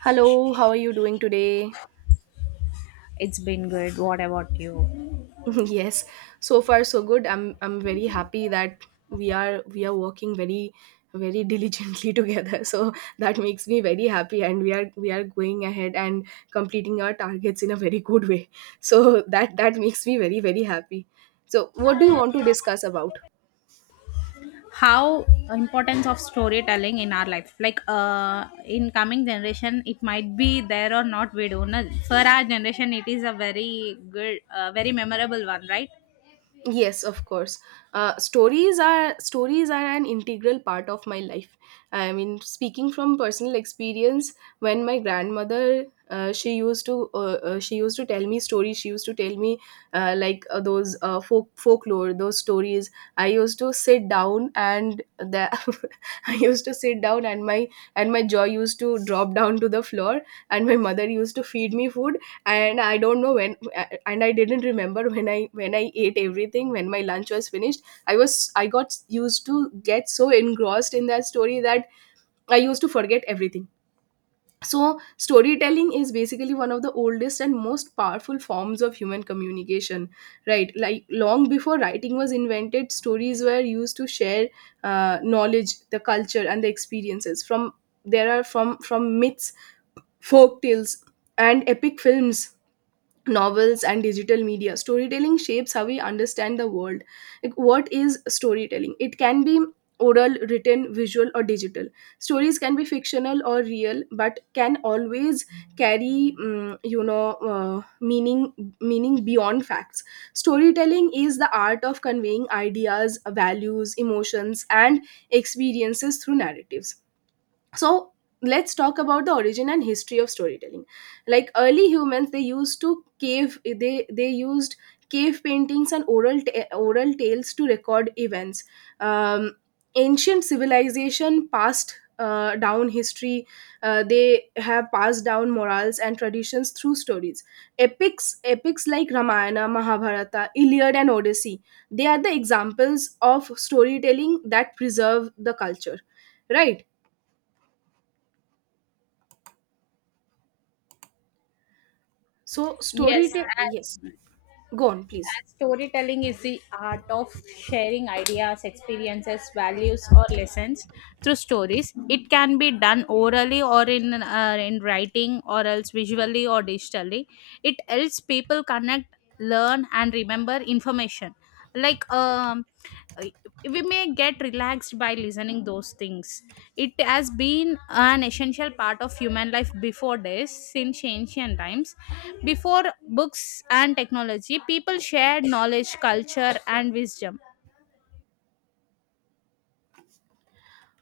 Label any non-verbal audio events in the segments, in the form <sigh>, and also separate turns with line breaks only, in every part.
Hello, how are you doing today?
It's been good. What about you?
<laughs> Yes, so far so good. I'm very happy that we are working very diligently <laughs> together. So that makes me very happy, and we are going ahead and completing our targets in a very good way. So that makes me very very happy. So what do you want to discuss about?
How importance of storytelling in our life? Like in coming generation it might be there or not, we don't know. For our generation it is a very good very memorable one, right?
Yes, of course. Stories are an integral part of my life. I mean, speaking from personal experience, when my grandmother she used to tell me stories. She used to tell me like those folk folklore, those stories. I used to sit down and the <laughs> I used to sit down, and my jaw used to drop down to the floor, and my mother used to feed me food, and I don't know when and I didn't remember when I ate everything, when my lunch was finished. I got used to get so engrossed in that story that I used to forget everything. So storytelling is basically one of the oldest and most powerful forms of human communication, right? Like long before writing was invented, stories were used to share knowledge, the culture, and the experiences. From there are from myths, folk tales, and epic films, novels, and digital media, storytelling shapes how we understand the world. Like, what is storytelling? It can be oral, written, visual, or digital. Stories can be fictional or real, but can always carry meaning beyond facts. Storytelling is the art of conveying ideas, values, emotions, and experiences through narratives. So let's talk about the origin and history of storytelling. Like, early humans, they used to cave they used cave paintings and oral tales to record events. um, Ancient civilization passed down history. They have passed down morals and traditions through stories. Epics like Ramayana, Mahabharata, Iliad, and Odyssey, they are the examples of storytelling that preserve the culture, right? So
Yes,
storytelling, yes, go on, please.
as storytelling is the art of sharing ideas, experiences, values, or lessons through stories. It can be done orally or in writing, or else visually or digitally. It helps people connect, learn, and remember information like uh, we may get relaxed by listening those things. It has been an essential part of human life before this, since ancient times, before books and technology people shared knowledge, culture and wisdom.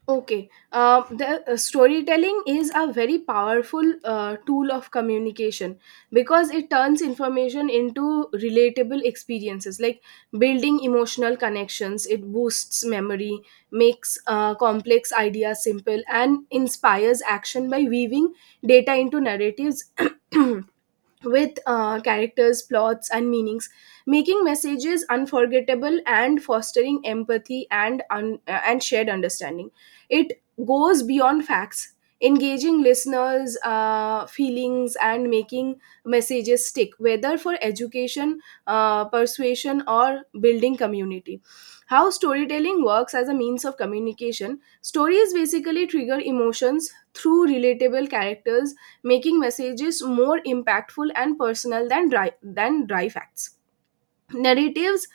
Okay. The Storytelling is a very powerful tool of communication because it turns information into relatable experiences, like building emotional connections. It boosts memory, makes complex ideas simple, and inspires action by weaving data into narratives <clears throat> with characters, plots, and meanings, making messages unforgettable and fostering empathy and and shared understanding. It goes beyond facts, engaging listeners' feelings and making messages stick, whether for education, persuasion, or building community. How storytelling works as a means of communication: stories basically trigger emotions through relatable characters, making messages more impactful and personal than dry facts. Narratives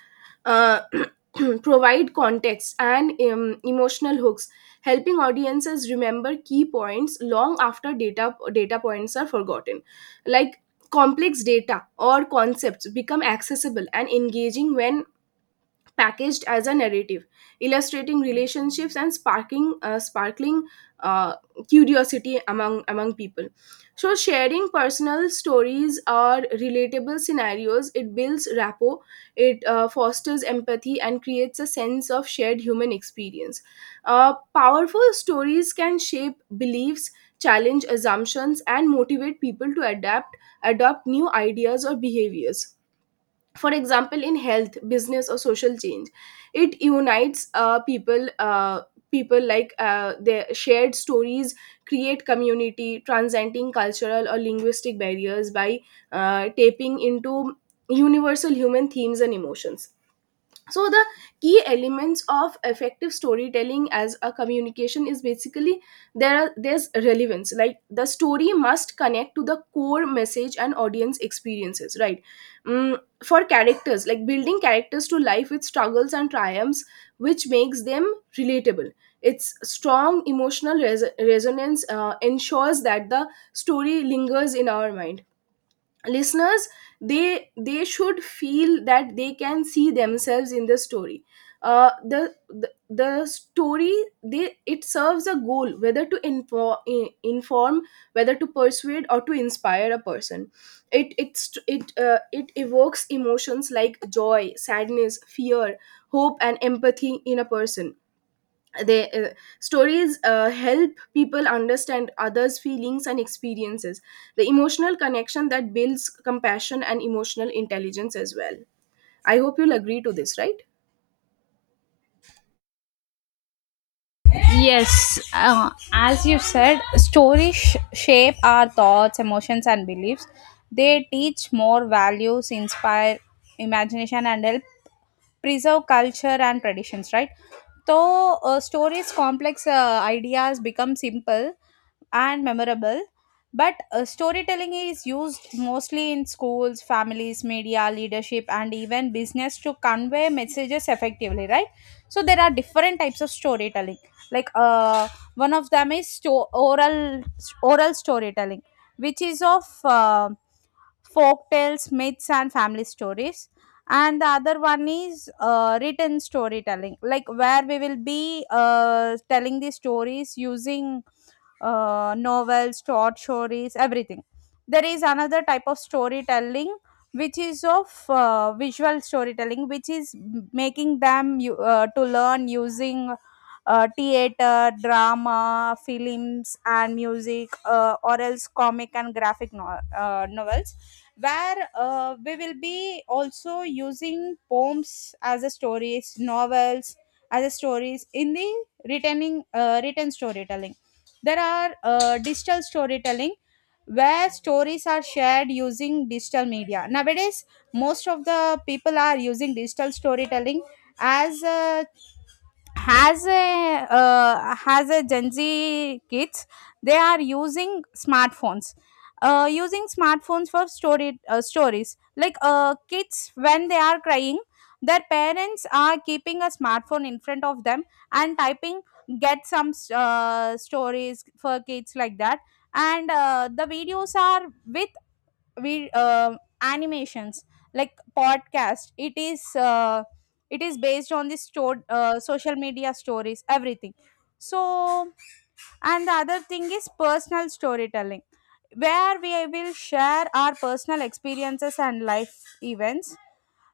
uh, <clears throat> provide context and emotional hooks, helping audiences remember key points long after data points are forgotten. Like, complex data or concepts become accessible and engaging when packaged as a narrative, illustrating relationships and sparking sparkling uh, curiosity among people. So, sharing personal stories or relatable scenarios, it builds rapport, it fosters empathy, and creates a sense of shared human experience. Powerful stories can shape beliefs, challenge assumptions, and motivate people to adapt adopt new ideas or behaviors, for example in health, business, or social change. It unites people. Like, their shared stories create community, transcending cultural or linguistic barriers by tapping into universal human themes and emotions. So the key elements of effective storytelling as a communication is basically, there's relevance, like the story must connect to the core message and audience experiences, right? Mm, for characters, like building characters to life with struggles and triumphs, which makes them relatable. Its strong emotional resonance ensures that the story lingers in our mind. Listeners, they should feel that they can see themselves in the story. The story, they it serves a goal, whether to inform, whether to persuade or to inspire a person. It it's it uh, it evokes emotions like joy, sadness, fear, hope, and empathy in a person. They Stories help people understand others' feelings and experiences. The emotional connection that builds compassion and emotional intelligence as well. I hope you'll agree to this, right?
Yes, as you said, shape our thoughts, emotions, and beliefs. They teach more values, inspire imagination, and help preserve culture and traditions, right? So stories, complex ideas become simple and memorable. But storytelling is used mostly in schools, families, media, leadership, and even business to convey messages effectively, right? So there are different types of storytelling. Like one of them is oral oral storytelling, which is of folk tales, myths, and family stories. And the other one is written storytelling, like where we will be telling the stories using novels, short stories, everything. There is another type of storytelling, which is of visual storytelling, which is making them to learn using theater, drama, films, and music, or else comic and graphic novels, where we will be also using poems as a stories, novels as a stories in the retaining written storytelling. There are digital storytelling where stories are shared using digital media. Nowadays, most of the people are using digital storytelling as a, has a has a gen z kids. They are using smartphones, using smartphones for story stories, like kids when they are crying, their parents are keeping a smartphone in front of them and typing, get some stories for kids like that. And the videos are with, we animations, like podcast, it is based on the stored social media stories, everything. So, and the other thing is personal storytelling, where we will share our personal experiences and life events,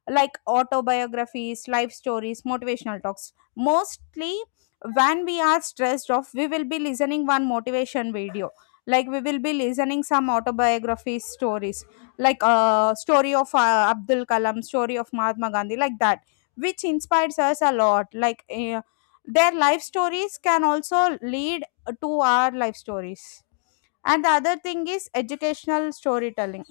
like autobiographies, life stories, motivational talks. Mostly, when we are stressed off, we will be listening one motivation video. Like we will be listening some autobiography stories, like story of Abdul Kalam, story of Mahatma Gandhi, like that, which inspires us a lot. Like their life stories can also lead to our life stories. And the other thing is educational storytelling,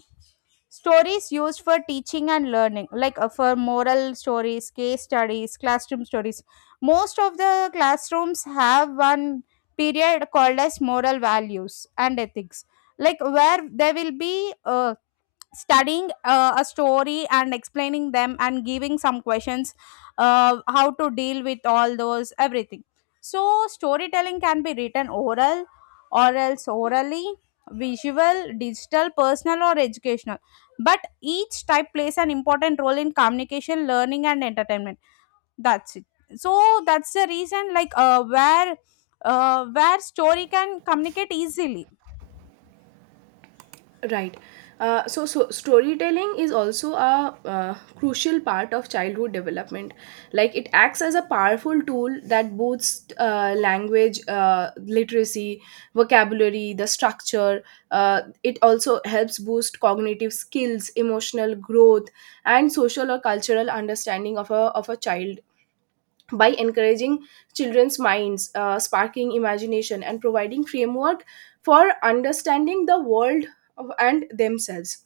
stories used for teaching and learning, like for moral stories, case studies, classroom stories. Most of the classrooms have one period called as moral values and ethics, like where there will be studying a story and explaining them and giving some questions, how to deal with all those, everything. So storytelling can be written, oral or else orally, visual, digital, personal or educational, but each type plays an important role in communication, learning and entertainment. That's it. So that's the reason, like where story can communicate easily.
Right. So storytelling is also a crucial part of childhood development. Like, it acts as a powerful tool that boosts language, literacy, vocabulary, the structure. It also helps boost cognitive skills, emotional growth, and social or cultural understanding of a child, by encouraging children's minds, sparking imagination, and providing framework for understanding the world and themselves.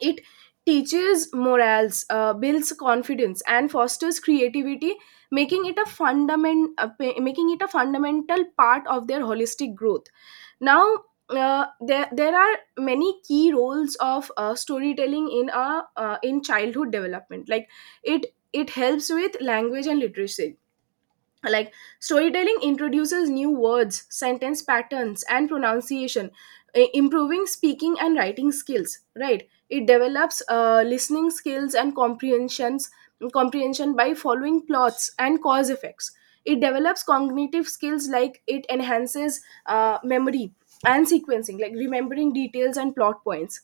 It teaches morals, builds confidence, and fosters creativity, making it a making it a fundamental part of their holistic growth. Now, there are many key roles of storytelling in a in childhood development. Like, it it helps with language and literacy. Like, storytelling introduces new words, sentence patterns, and pronunciation, improving speaking and writing skills, right? It develops listening skills and comprehension by following plots and cause effects. It develops cognitive skills, like it enhances memory and sequencing, like remembering details and plot points.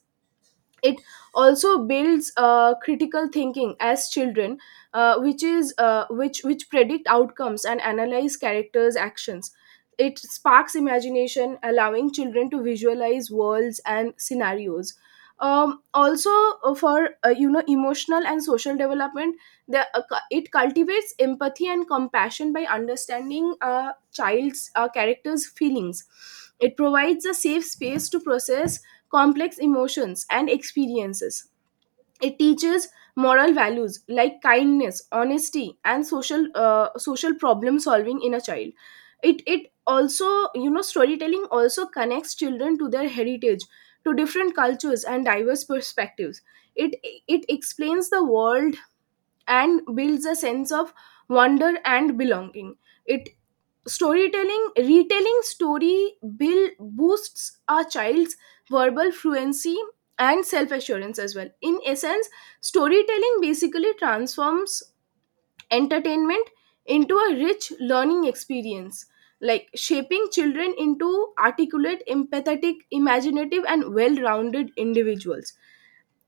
It also builds critical thinking, as children which is which predict outcomes and analyze characters' actions. It sparks imagination, allowing children to visualize worlds and scenarios. Um, also, for you know, emotional and social development. It cultivates empathy and compassion by understanding a child's character's feelings. It provides a safe space to process complex emotions and experiences. It teaches moral values like kindness, honesty, and social social problem solving in a child. It also, you know, storytelling also connects children to their heritage, to different cultures and diverse perspectives. It it explains the world and builds a sense of wonder and belonging. It Storytelling, retelling story, build boosts our child's verbal fluency and self assurance as well. In essence, storytelling basically transforms entertainment into a rich learning experience, like shaping children into articulate, empathetic, imaginative, and well rounded individuals.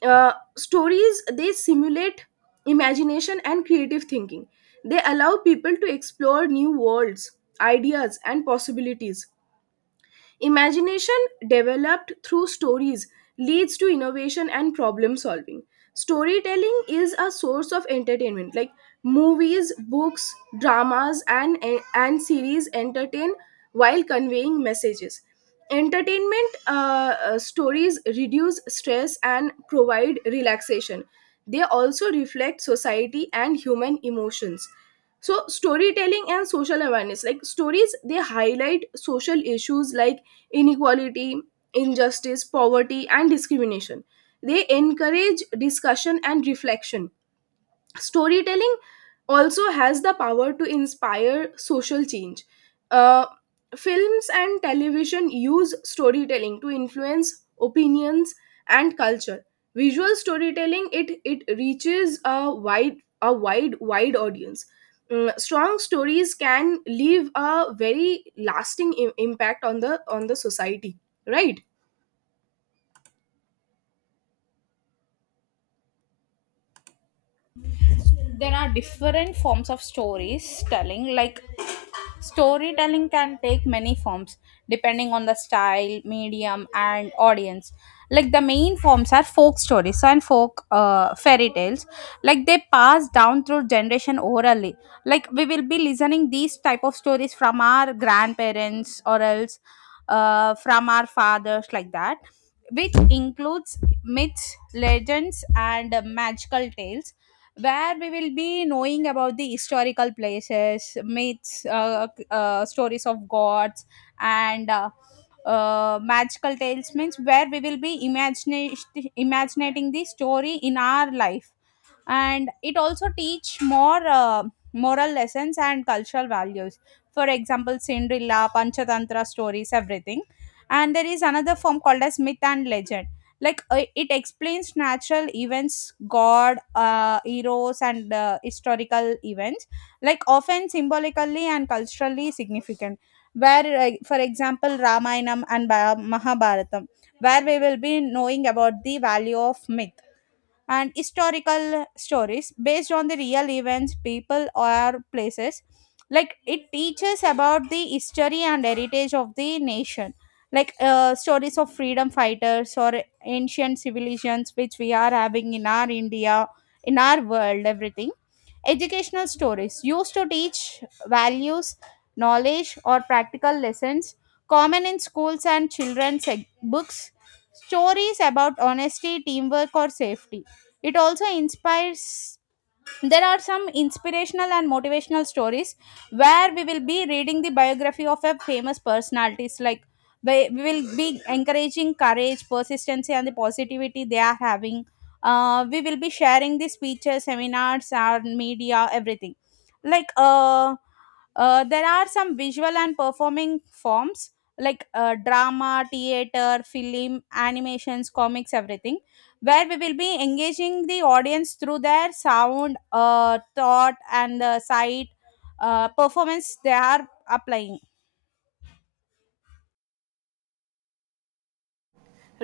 Stories, they simulate imagination and creative thinking. They allow people to explore new worlds, ideas, and possibilities. Imagination developed through stories leads to innovation and problem solving. Storytelling is a source of entertainment. Like, movies, books, dramas, and series entertain while conveying messages. Entertainment, stories reduce stress and provide relaxation. They also reflect society and human emotions. So storytelling and social awareness, like stories, they highlight social issues like inequality, injustice, poverty, and discrimination. They encourage discussion and reflection. Storytelling also has the power to inspire social change. Uh, films and television use storytelling to influence opinions and culture. Visual storytelling, it reaches a wide wide audience. Mm, strong stories can leave a very lasting impact on the society, right?
There are different forms of stories telling, like storytelling can take many forms depending on the style, medium and audience. Like the main forms are folk stories and folk fairy tales, like they pass down through generation orally. Like we will be listening these type of stories from our grandparents or else from our fathers, like that, which includes myths, legends and magical tales, where we will be knowing about the historical places, myths, stories of gods, and magical tales means where we will be imagining imagining the story in our life, and it also teach more moral lessons and cultural values. For example, Cinderella, Panchatantra stories, everything. And there is another form called as myth and legend. Like it explains natural events, god, heroes and historical events, like often symbolically and culturally significant, where for example ramayanam and mahabharatam, where we will be knowing about the value of myth and historical stories based on the real events, people, or places. Like it teaches about the history and heritage of the nation, like stories of freedom fighters or ancient civilizations which we are having in our India, in our world, everything. Educational stories used to teach values, knowledge, or practical lessons, common in schools and children's books. Stories about honesty, teamwork, or safety. It also inspires. There are some inspirational and motivational stories where we will be reading the biography of a famous personalities, like we will be encouraging courage, persistency and the positivity they are having. We will be sharing the speeches, seminars, our media, everything. Like there are some visual and performing forms, like drama, theater, film, animations, comics, everything, where we will be engaging the audience through their sound, thought, and the sight, performance they are applying.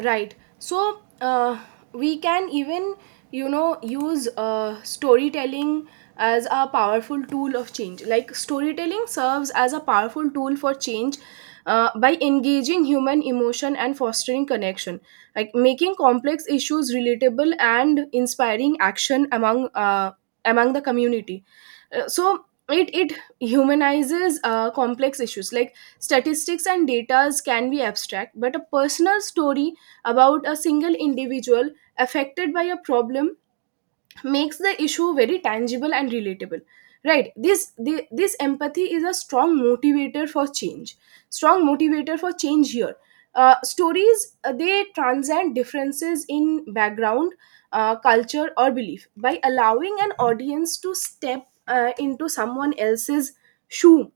Right. So we can even, you know, use storytelling as a powerful tool of change. Like, storytelling serves as a powerful tool for change, by engaging human emotion and fostering connection, like making complex issues relatable and inspiring action among the community. So it humanizes complex issues, like statistics and datas can be abstract, but a personal story about a single individual affected by a problem makes the issue very tangible and relatable, right? This empathy is a strong motivator for change here. Stories, they transcend differences in background, culture, or belief. By allowing an audience to step into someone else's shoe,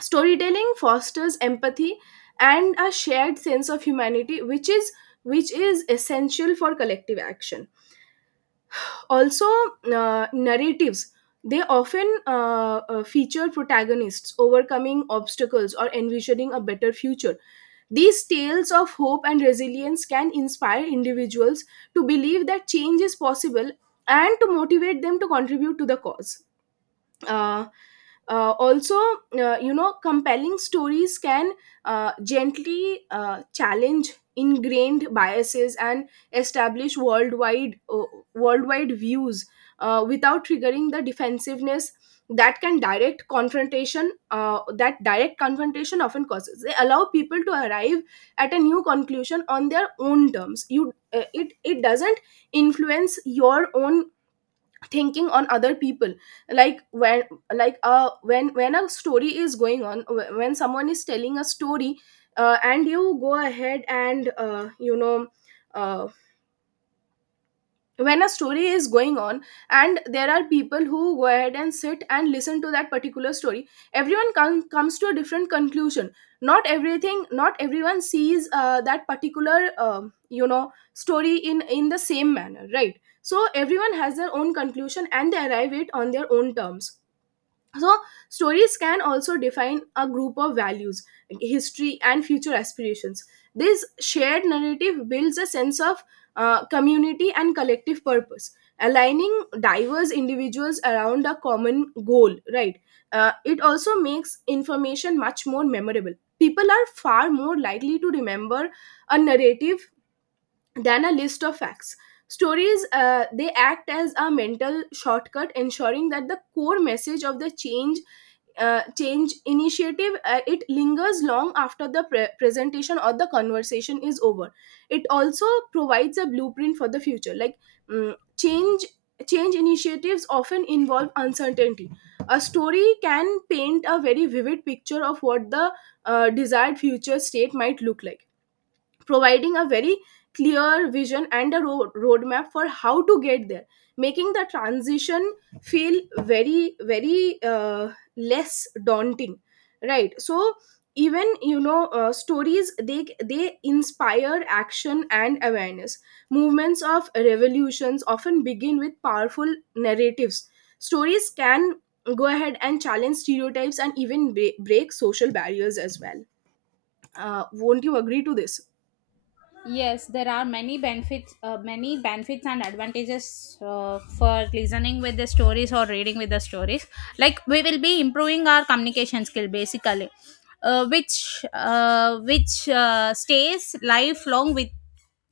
storytelling fosters empathy and a shared sense of humanity, which is essential for collective action. Also, narratives, they often feature protagonists overcoming obstacles or envisioning a better future. These tales of hope and resilience can inspire individuals to believe that change is possible and to motivate them to contribute to the cause. Uh, also You know, compelling stories can gently challenge ingrained biases and establish worldwide views, without triggering the defensiveness that can direct confrontation that direct confrontation often causes. They allow people to arrive at a new conclusion on their own terms. You It it doesn't influence your own thinking on other people. like when when a story is going on, when someone is telling a story, and you go ahead and you know uh, when a story is going on and there are people who go ahead and sit and listen to that particular story, everyone comes to a different conclusion. Not everyone sees that particular, you know, story in the same manner, right? So everyone has their own conclusion and they arrive it on their own terms. So stories can also define a group of values, like history and future aspirations. This shared narrative builds a sense of community and collective purpose, aligning diverse individuals around a common goal, right? It also makes information much more memorable. People are far more likely to remember a narrative than a list of facts. Stories they act as a mental shortcut, ensuring that the core message of the change initiative it lingers long after the presentation or the conversation is over. It also provides a blueprint for the future. Like mm, change change initiatives often involve uncertainty. A story can paint a very vivid picture of what the desired future state might look like, providing a very clear vision and a roadmap for how to get there, making the transition feel very very less daunting, right? So, even stories, they inspire action and awareness. Movements of revolutions often begin with powerful narratives. Stories can go ahead and challenge stereotypes and even break social barriers as well. Won't you agree to this?
Yes, there are many benefits and advantages for listening with the stories or reading with the stories. Like we will be improving our communication skill basically, which stays lifelong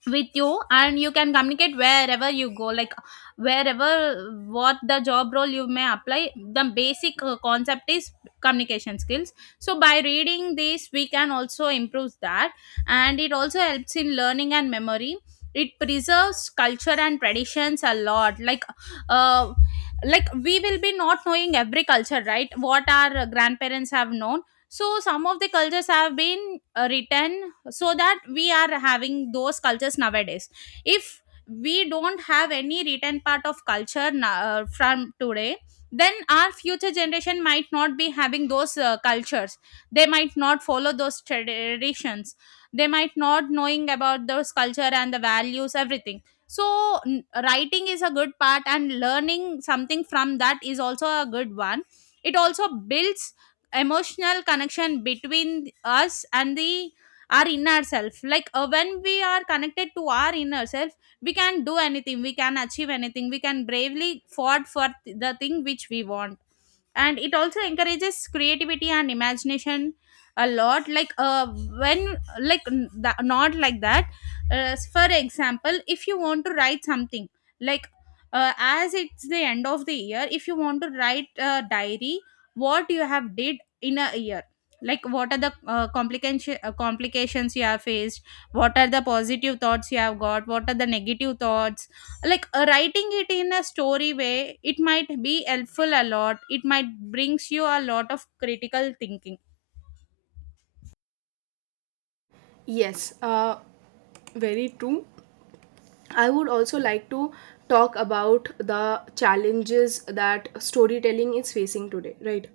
with you, and you can communicate wherever you go, like wherever what the job role you may apply, the basic concept is communication skills. So by reading this we can also improve that. And it also helps in learning and memory. It preserves culture and traditions a lot, uh like we will be not knowing every culture, right, what our grandparents have known. So some of the cultures have been written, so that we are having those cultures nowadays. If we don't have any written part of culture from today, then our future generation might not be having those cultures, they might not follow those traditions, they might not knowing about those culture and the values, everything. So writing is a good part, and learning something from that is also a good one. It also builds emotional connection between us and the, our inner self. Like when we are connected to our inner self, we can do anything, we can achieve anything, we can bravely fought for the thing which we want. And it also encourages creativity and imagination a lot, like when, like not like that. Uh, for example, if you want to write something, like as it's the end of the year, if you want to write a diary, what you have did in a year, like what are the complications you have faced, what are the positive thoughts you have got, what are the negative thoughts, like writing it in a story way, it might be helpful a lot, it might brings you a lot of critical thinking.
Yes, very true. I would also like to talk about the challenges that storytelling is facing today, right?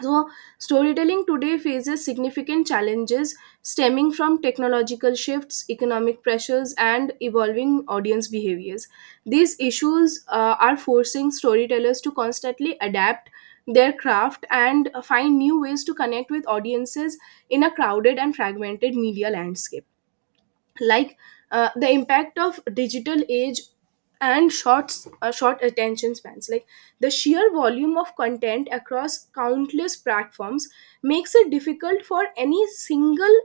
So, storytelling today faces significant challenges stemming from technological shifts, economic pressures, and evolving audience behaviors. These issues are forcing storytellers to constantly adapt their craft and find new ways to connect with audiences in a crowded and fragmented media landscape. Like, the impact of digital age and short attention spans. Like the sheer volume of content across countless platforms makes it difficult for any single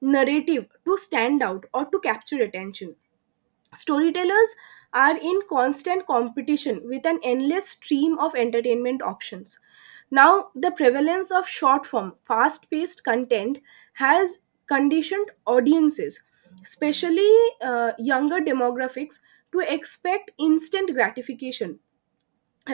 narrative to stand out or to capture attention. Storytellers are in constant competition with an endless stream of entertainment options. Now, the prevalence of short form, fast paced content has conditioned audiences, especially younger demographics, to expect instant gratification,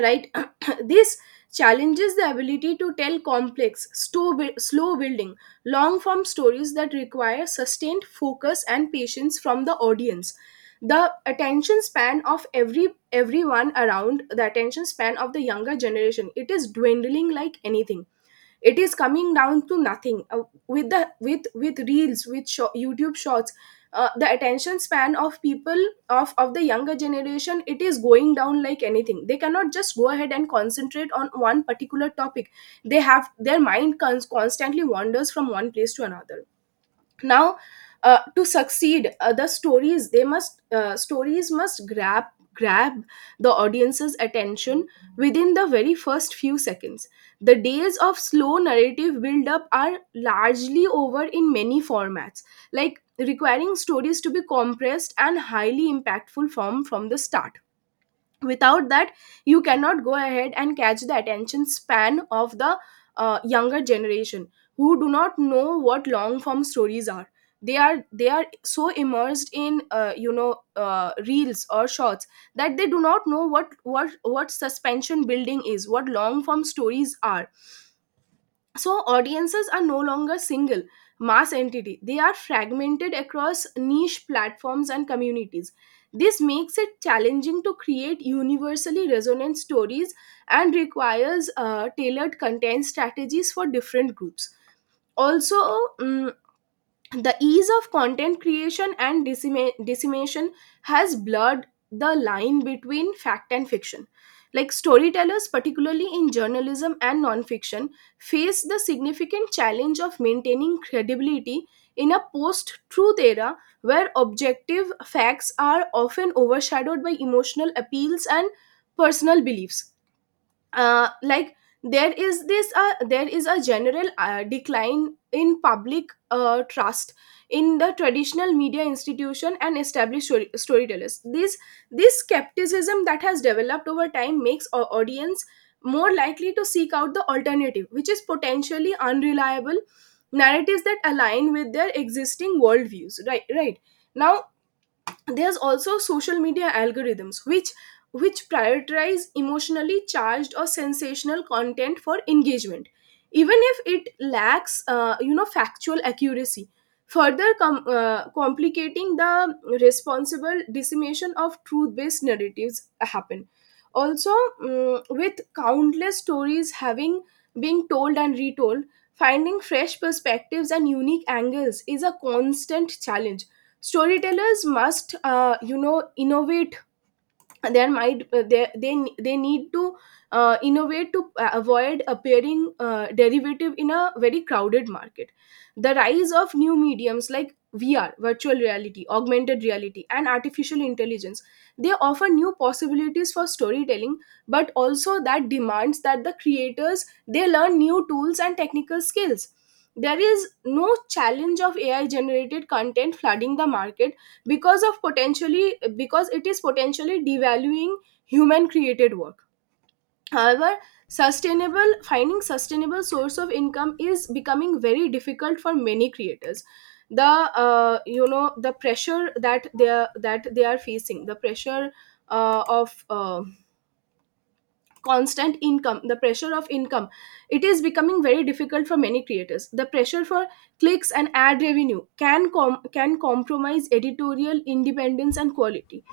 right? <clears throat> This challenges the ability to tell slow building long form stories that require sustained focus and patience from the audience. The attention span of everyone around, the attention span of the younger generation, it is dwindling like anything. It is coming down to nothing. With the with reels, with youtube shorts, the attention span of people, of the younger generation, it is going down like anything. They cannot just go ahead and concentrate on one particular topic. They have their mind constantly wanders from one place to another. Now, to succeed, the stories they must stories must grab the audience's attention within the very first few seconds. The days of slow narrative build up are largely over in many formats, like requiring stories to be compressed and highly impactful from the start. Without that, you cannot go ahead and catch the attention span of the younger generation, who do not know what long form stories are. They are so immersed in reels or shorts that they do not know what suspension building is, what long form stories are. So audiences are no longer single mass entity. They are fragmented across niche platforms and communities. This makes it challenging to create universally resonant stories and requires tailored content strategies for different groups. Also, mm, the ease of content creation and dissemination has blurred the line between fact and fiction. Like storytellers, particularly in journalism and nonfiction, face the significant challenge of maintaining credibility in a post-truth era, where objective facts are often overshadowed by emotional appeals and personal beliefs. Like, there is a general decline in public trust in the traditional media institution and established storytellers. This skepticism that has developed over time makes our audience more likely to seek out the alternative, which is potentially unreliable narratives that align with their existing worldviews, right? Right. Now, there's also social media algorithms which prioritize emotionally charged or sensational content for engagement, even if it lacks factual accuracy, further complicating the responsible dissemination of truth-based narratives happen. Also, with countless stories having been told and retold, finding fresh perspectives and unique angles is a constant challenge. Storytellers must innovate. Their might, they need to innovate to avoid appearing derivative in a very crowded market. The rise of new mediums like VR, virtual reality, augmented reality, and artificial intelligence, they offer new possibilities for storytelling, but also that demands that the creators they learn new tools and technical skills. There is no challenge of AI generated content flooding the market, because of potentially, because it is potentially devaluing human created work. However, sustainable finding sustainable source of income is becoming very difficult for many creators. The the pressure that they are facing, the pressure of constant income, the pressure of income, it is becoming very difficult for many creators. The pressure for clicks and ad revenue can can compromise editorial independence and quality,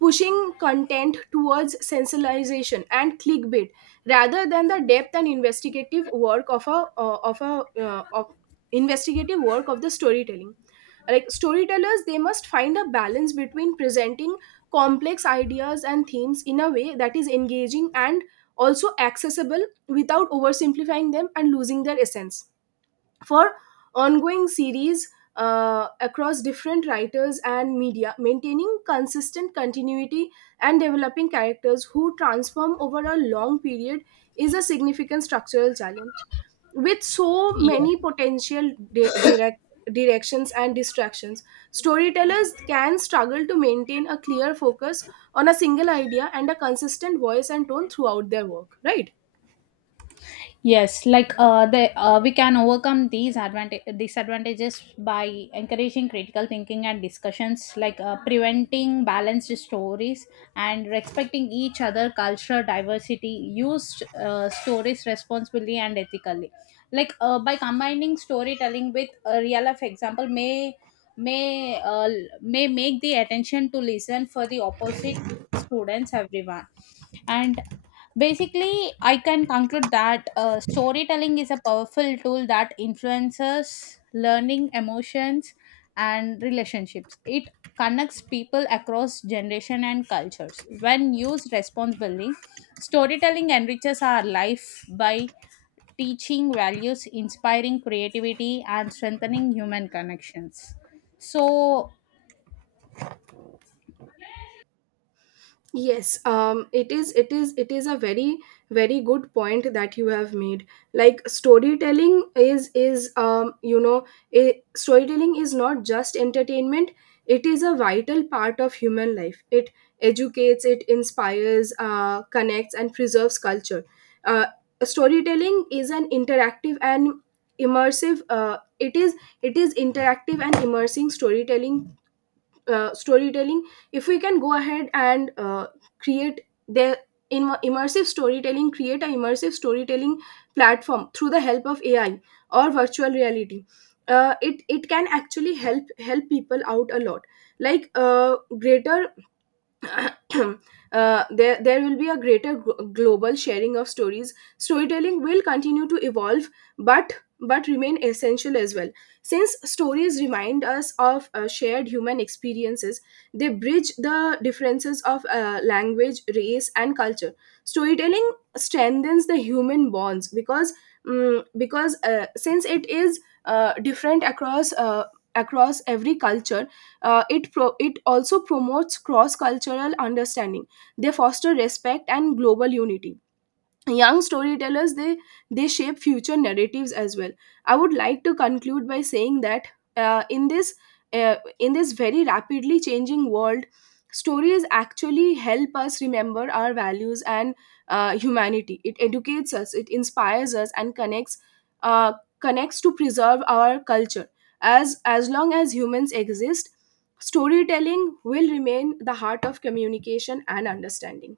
pushing content towards sensationalization and clickbait, rather than the depth and investigative work of a of a of investigative work of the storytelling. Like storytellers, they must find a balance between presenting complex ideas and themes in a way that is engaging and also accessible without oversimplifying them and losing their essence. For ongoing series, across different writers and media, maintaining consistent continuity and developing characters who transform over a long period is a significant structural challenge. With so
Yeah.
many potential directions and distractions, storytellers can struggle to maintain a clear focus on a single idea and a consistent voice and tone throughout their work, right?
Yes, like the we can overcome these advantage disadvantages by encouraging critical thinking and discussions, like preventing balanced stories and respecting each other cultural diversity. Use stories responsibly and ethically, like by combining storytelling with a real life example may may make the attention to listen for the opposite, students, everyone. And basically I can conclude that storytelling is a powerful tool that influences learning, emotions and relationships. It connects people across generation and cultures. When used responsibly, storytelling enriches our life by teaching values, inspiring creativity and strengthening human connections. So
Yes, it is a very good point that you have made. Like storytelling is not just entertainment. It is a vital part of human life. It educates, it inspires, connects, and preserves culture. Uh, Storytelling is an interactive and immersive. It is interactive and immersing storytelling. uh, storytelling if we can go ahead and create their in immersive storytelling, create an immersive storytelling platform through the help of AI or virtual reality, it it can actually help people out a lot. Like greater <coughs> <clears throat> there will be a greater global sharing of stories. Storytelling will continue to evolve, but remain essential as well, since stories remind us of shared human experiences. They bridge the differences of language, race, and culture. Storytelling strengthens the human bonds, because since it is different across across every culture, it also promotes cross cultural understanding. They foster respect and global unity. Young storytellers, they shape future narratives as well. I would like to conclude by saying that, uh, in this in this very rapidly changing world, stories actually help us remember our values and humanity. It educates us, it inspires us, and connects, uh, connects to preserve our culture. As long as humans exist, storytelling will remain the heart of communication and understanding.